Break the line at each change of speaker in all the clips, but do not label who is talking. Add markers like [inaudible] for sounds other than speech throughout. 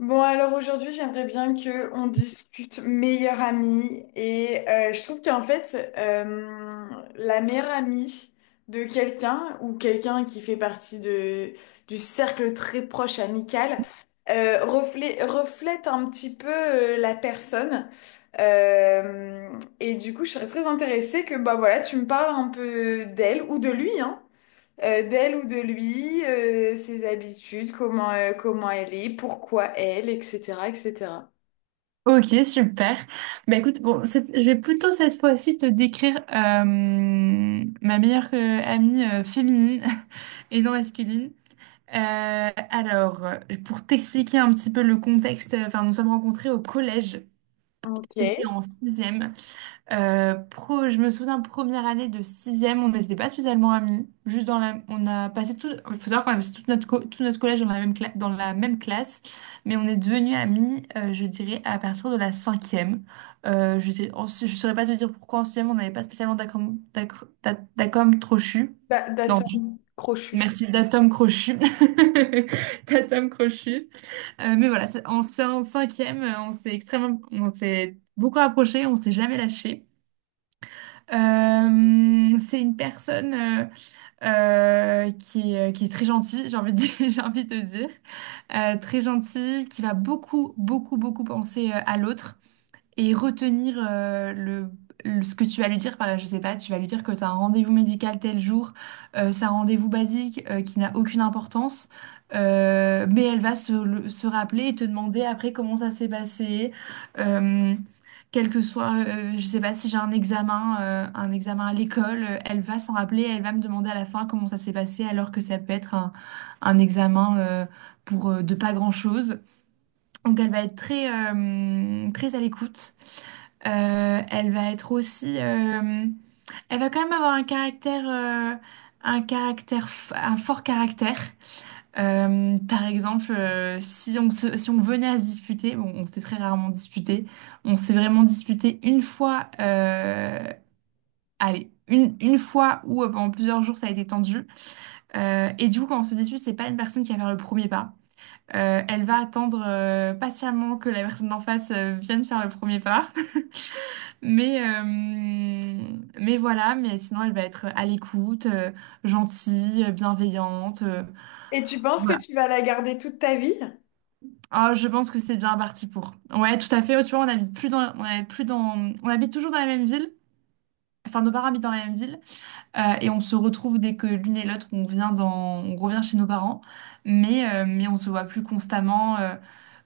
Bon, alors aujourd'hui, j'aimerais bien que on discute meilleure amie. Et je trouve qu'en fait, la meilleure amie de quelqu'un ou quelqu'un qui fait partie du cercle très proche amical, reflète un petit peu, la personne. Euh, et du coup, je serais très intéressée que, bah voilà, tu me parles un peu d'elle ou de lui, hein, d'elle ou de lui, ses habitudes, comment, comment elle est, pourquoi elle, etc., etc.
Ok, super. Bah écoute, bon, je vais plutôt cette fois-ci te décrire ma meilleure amie féminine [laughs] et non masculine. Euh, alors, euh, pour t'expliquer un petit peu le contexte, enfin, nous sommes rencontrés au collège. C'était
Ok.
en sixième. Je me souviens, première année de sixième, on n'était pas spécialement amis. Juste dans la, on a passé tout, Il faut savoir qu'on a passé tout notre collège dans la dans la même classe, mais on est devenus amis, je dirais, à partir de la cinquième. Je saurais pas te dire pourquoi en sixième on n'avait pas spécialement d'accom crochu.
Bah,
Non,
d'atome crochu.
merci, d'atom crochu, [laughs] d'atom crochu. Mais voilà, c'est en cinquième, on s'est beaucoup approché, on s'est jamais lâché. C'est une personne qui est très gentille, j'ai envie de dire- [laughs] j'ai envie de te dire. Très gentille, qui va beaucoup, beaucoup, beaucoup penser à l'autre et retenir ce que tu vas lui dire par là, je sais pas, tu vas lui dire que tu as un rendez-vous médical tel jour, c'est un rendez-vous basique qui n'a aucune importance, mais elle va se rappeler et te demander après comment ça s'est passé, euh, quel que soit, je sais pas si j'ai un examen à l'école, elle va s'en rappeler, elle va me demander à la fin comment ça s'est passé alors que ça peut être un examen pour de pas grand-chose. Donc elle va être très à l'écoute. Euh, elle va être aussi, euh, Elle va quand même avoir un un un fort caractère. Par exemple, si on venait à se disputer, bon, on s'est très rarement disputé. On s'est vraiment disputé une fois. Une fois où pendant plusieurs jours ça a été tendu. Et du coup, quand on se dispute, c'est pas une personne qui va faire le premier pas. Elle va attendre patiemment que la personne d'en face vienne faire le premier pas. [laughs] Mais, euh, mais voilà, mais sinon elle va être à l'écoute, gentille, bienveillante.
Et tu penses que
Voilà.
tu vas la garder toute ta vie?
Ah, je pense que c'est bien parti pour. Ouais, tout à fait. Oh, tu vois, on habite toujours dans la même ville. Enfin, nos parents habitent dans la même ville et on se retrouve dès que l'une et l'autre on revient chez nos parents, mais on se voit plus constamment.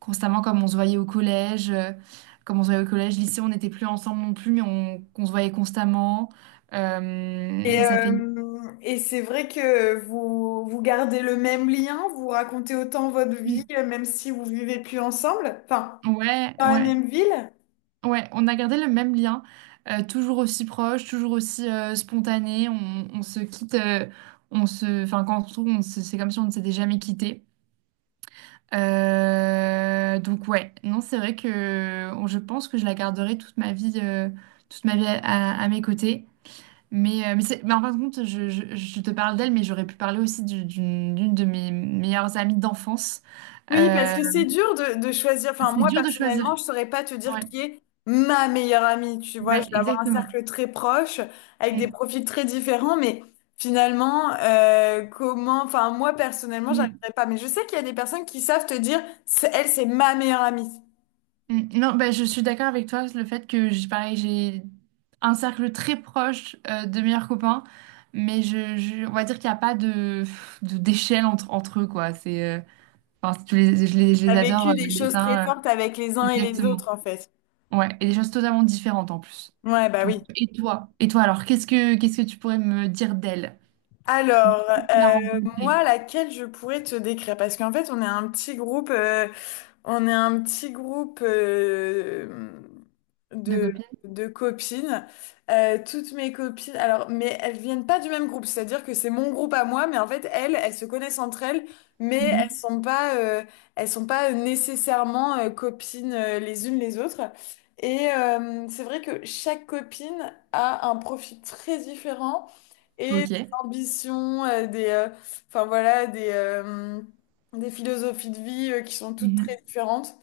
Constamment comme on se voyait au collège, comme on se voyait au collège, lycée, on n'était plus ensemble non plus, qu'on se voyait constamment. Ça fait...
Et c'est vrai que vous, vous gardez le même lien, vous racontez autant votre vie,
Mm.
même si vous vivez plus ensemble, enfin,
Ouais,
dans la
ouais,
même ville.
ouais, on a gardé le même lien, toujours aussi proche, toujours aussi spontané, on se quitte, Enfin, quand on se trouve, c'est comme si on ne s'était jamais quitté. Donc ouais, non, c'est vrai que je pense que je la garderai toute ma vie, toute ma vie à, à mes côtés. Mais en fin de compte, je te parle d'elle, mais j'aurais pu parler aussi d'une de mes meilleures amies d'enfance.
Oui, parce
Euh,
que c'est dur de choisir. Enfin,
c'est
moi,
dur de choisir.
personnellement, je saurais pas te dire
Ouais,
qui est ma meilleure amie. Tu vois, je
ouais,
vais avoir un
exactement.
cercle très proche, avec des
Mm,
profils très différents, mais finalement, comment... Enfin, moi, personnellement,
mm,
j'arriverai pas. Mais je sais qu'il y a des personnes qui savent te dire, c'est- elle, c'est ma meilleure amie.
mm. Non, bah, je suis d'accord avec toi, le fait que j'ai pareil, j'ai un cercle très proche de meilleurs copains, mais on va dire qu'il n'y a pas d'échelle entre eux, quoi. Enfin, je
T'as
les adore
vécu des
les
choses très
uns,
fortes avec les uns et les
exactement.
autres, en fait.
Ouais, et des choses totalement différentes en plus.
Ouais, bah
Donc,
oui.
et toi? Et toi, alors, qu'est-ce que tu pourrais me dire d'elle?
Alors,
Depuis que tu l'as
euh,
rencontrée
moi, laquelle je pourrais te décrire? Parce qu'en fait, on est un petit groupe. On est un petit groupe
de
de,
copine?
de copines. Toutes mes copines, alors, mais elles viennent pas du même groupe, c'est-à-dire que c'est mon groupe à moi, mais en fait, elles, elles se connaissent entre elles, mais
Mhm.
elles sont pas nécessairement, copines, les unes les autres. Et c'est vrai que chaque copine a un profil très différent et
Ok.
des ambitions, enfin voilà, des philosophies de vie, qui sont toutes
Mhm.
très différentes.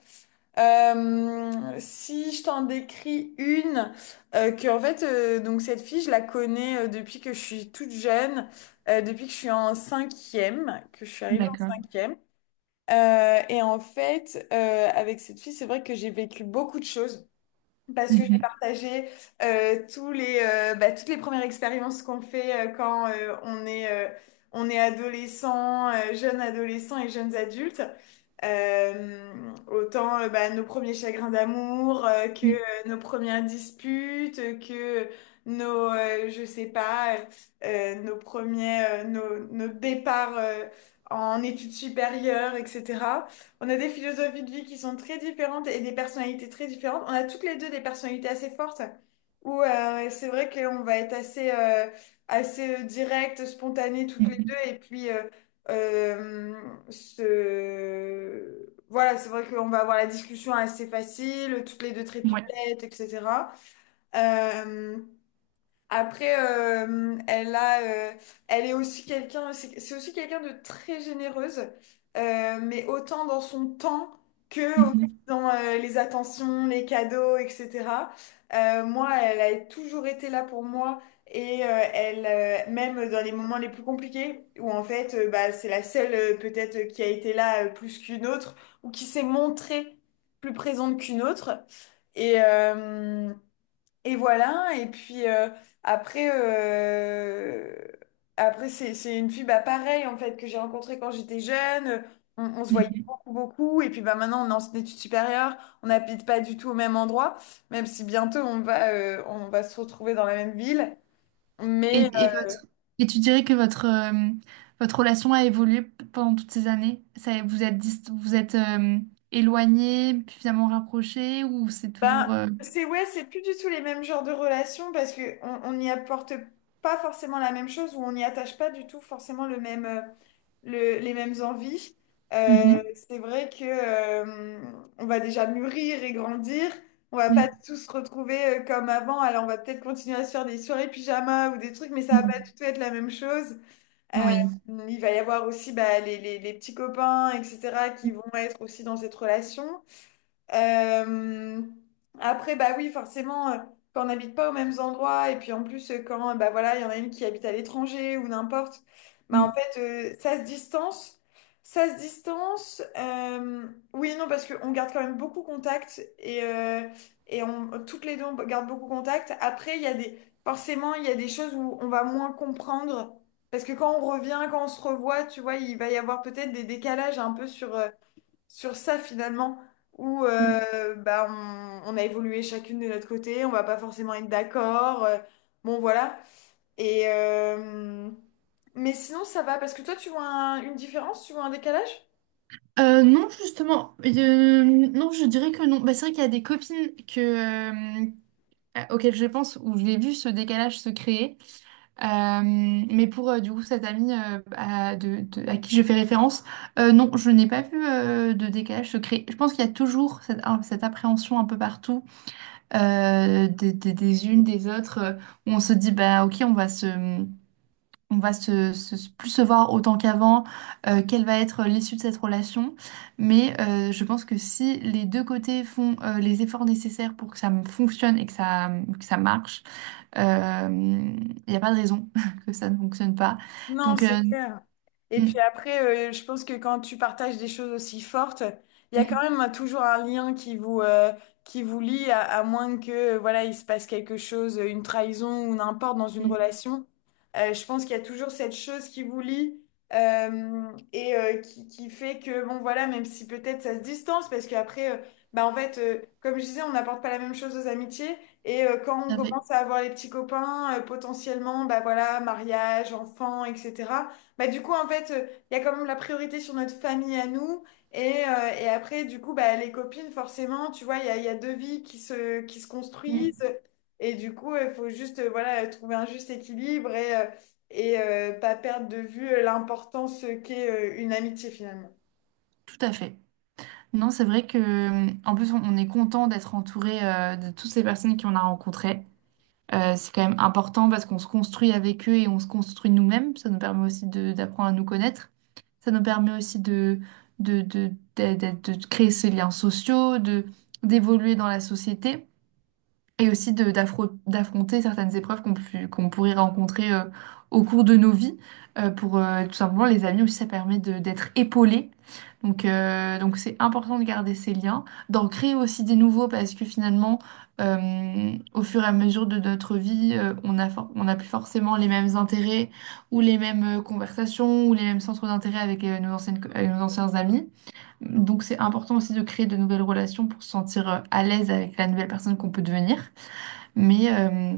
Si je t'en décris une, donc cette fille, je la connais, depuis que je suis toute jeune, depuis que je suis en cinquième, que je suis arrivée en
D'accord.
cinquième. Et en fait, avec cette fille, c'est vrai que j'ai vécu beaucoup de choses. Parce que j'ai
Mhm.
partagé, bah, toutes les premières expériences qu'on fait, quand, on est adolescent, jeune adolescent et jeunes adultes. Euh, autant, bah, nos premiers chagrins d'amour, que
Mhm.
nos premières disputes, que nos, je sais pas, nos premiers, nos départs, en études supérieures, etc. On a des philosophies de vie qui sont très différentes et des personnalités très différentes. On a toutes les deux des personnalités assez fortes où, c'est vrai qu'on va être assez, direct, spontané toutes les deux. Et puis, euh, voilà, c'est vrai qu'on va avoir la discussion assez facile, toutes les deux très
Mhm. Ouais.
pipelettes, etc. Euh, après, euh, elle est aussi quelqu'un, c'est aussi quelqu'un de très généreuse, mais autant dans son temps que aussi
Mhm.
dans, les attentions, les cadeaux, etc. Moi, elle a toujours été là pour moi et, même dans les moments les plus compliqués, où en fait, bah, c'est la seule, peut-être, qui a été là, plus qu'une autre ou qui s'est montrée plus présente qu'une autre. Et, et voilà, et puis, après, euh, après c'est une fille, bah, pareil en fait, que j'ai rencontrée quand j'étais jeune. On se voyait
Mhm.
beaucoup, beaucoup. Et puis bah, maintenant, on est en études supérieures, on n'habite pas du tout au même endroit, même si bientôt on va se retrouver dans la même ville.
Et,
Mais
et votre et tu dirais que votre votre relation a évolué pendant toutes ces années? Ça, vous êtes éloignés, puis finalement rapprochés, ou c'est toujours
bah, c'est, ouais, c'est plus du tout les mêmes genres de relations parce que on n'y apporte pas forcément la même chose ou on n'y attache pas du tout forcément le même. Les mêmes envies. Euh,
Mhm.
c'est vrai que, on va déjà mûrir et grandir. On va pas tous se retrouver, comme avant. Alors on va peut-être continuer à se faire des soirées pyjama ou des trucs, mais ça va pas
Mhm.
du tout être la même chose.
Mhm.
Euh,
Oui.
il va y avoir aussi bah, les petits copains, etc., qui vont être aussi dans cette relation. Euh, après, bah oui, forcément, quand on n'habite pas aux mêmes endroits, et puis en plus, quand bah voilà, il y en a une qui habite à l'étranger ou n'importe, bah en fait, ça se distance. Ça se distance. Oui, et non, parce qu'on garde quand même beaucoup contact et on, toutes les deux, on garde beaucoup contact. Après, il y a des, forcément, il y a des choses où on va moins comprendre. Parce que quand on revient, quand on se revoit, tu vois, il va y avoir peut-être des décalages un peu sur, sur ça finalement, où,
Mhm.
bah, on a évolué chacune de notre côté, on va pas forcément être d'accord. Bon, voilà. Et, mais sinon, ça va, parce que toi, tu vois un- une différence, tu vois un décalage?
Non, justement, non, je dirais que non. Bah, c'est vrai qu'il y a des copines auxquelles je pense où j'ai vu ce décalage se créer. Mais pour du coup cette amie à qui je fais référence, non, je n'ai pas vu de décalage se créer. Je pense qu'il y a toujours cette appréhension un peu partout des unes, des autres, où on se dit, bah ok, on va plus se voir autant qu'avant, quelle va être l'issue de cette relation. Mais je pense que si les deux côtés font les efforts nécessaires pour que ça me fonctionne et que ça marche, il n'y a pas de raison [laughs] que ça ne fonctionne pas.
Non,
Donc,
c'est clair. Et
mm,
puis après, je pense que quand tu partages des choses aussi fortes, il y a quand
mm,
même un- toujours un lien qui vous lie, à moins que, voilà, il se passe quelque chose, une trahison ou n'importe dans
mm,
une
mm,
relation. Je pense qu'il y a toujours cette chose qui vous lie, qui fait que, bon voilà, même si peut-être ça se distance, parce qu'après, bah, en fait, comme je disais, on n'apporte pas la même chose aux amitiés. Et quand on
tout à fait.
commence à avoir les petits copains, potentiellement, bah voilà, mariage, enfants, etc. Bah, du coup, en fait, il y a quand même la priorité sur notre famille à nous. Et, et après, du coup, bah, les copines, forcément, tu vois, il y a deux vies qui se construisent.
Mm,
Et du coup, il faut juste, voilà, trouver un juste équilibre et, pas perdre de vue l'importance qu'est, une amitié finalement.
tout à fait. Non, c'est vrai que, en plus, on est content d'être entouré de toutes ces personnes qu'on a rencontrées. C'est quand même important parce qu'on se construit avec eux et on se construit nous-mêmes. Ça nous permet aussi d'apprendre à nous connaître. Ça nous permet aussi de, de, de créer ces liens sociaux, de, d'évoluer dans la société et aussi d'affronter certaines épreuves qu'on pourrait rencontrer au cours de nos vies. Pour Tout simplement, les amis aussi, ça permet d'être épaulé. Donc c'est important de garder ces liens, d'en créer aussi des nouveaux parce que finalement, au fur et à mesure de notre vie, on n'a plus forcément les mêmes intérêts ou les mêmes conversations ou les mêmes centres d'intérêt avec avec nos anciens amis. Donc, c'est important aussi de créer de nouvelles relations pour se sentir à l'aise avec la nouvelle personne qu'on peut devenir. Mais, euh,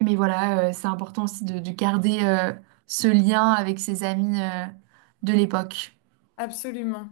mais voilà, c'est important aussi de garder ce lien avec ses amis de l'époque.
Absolument.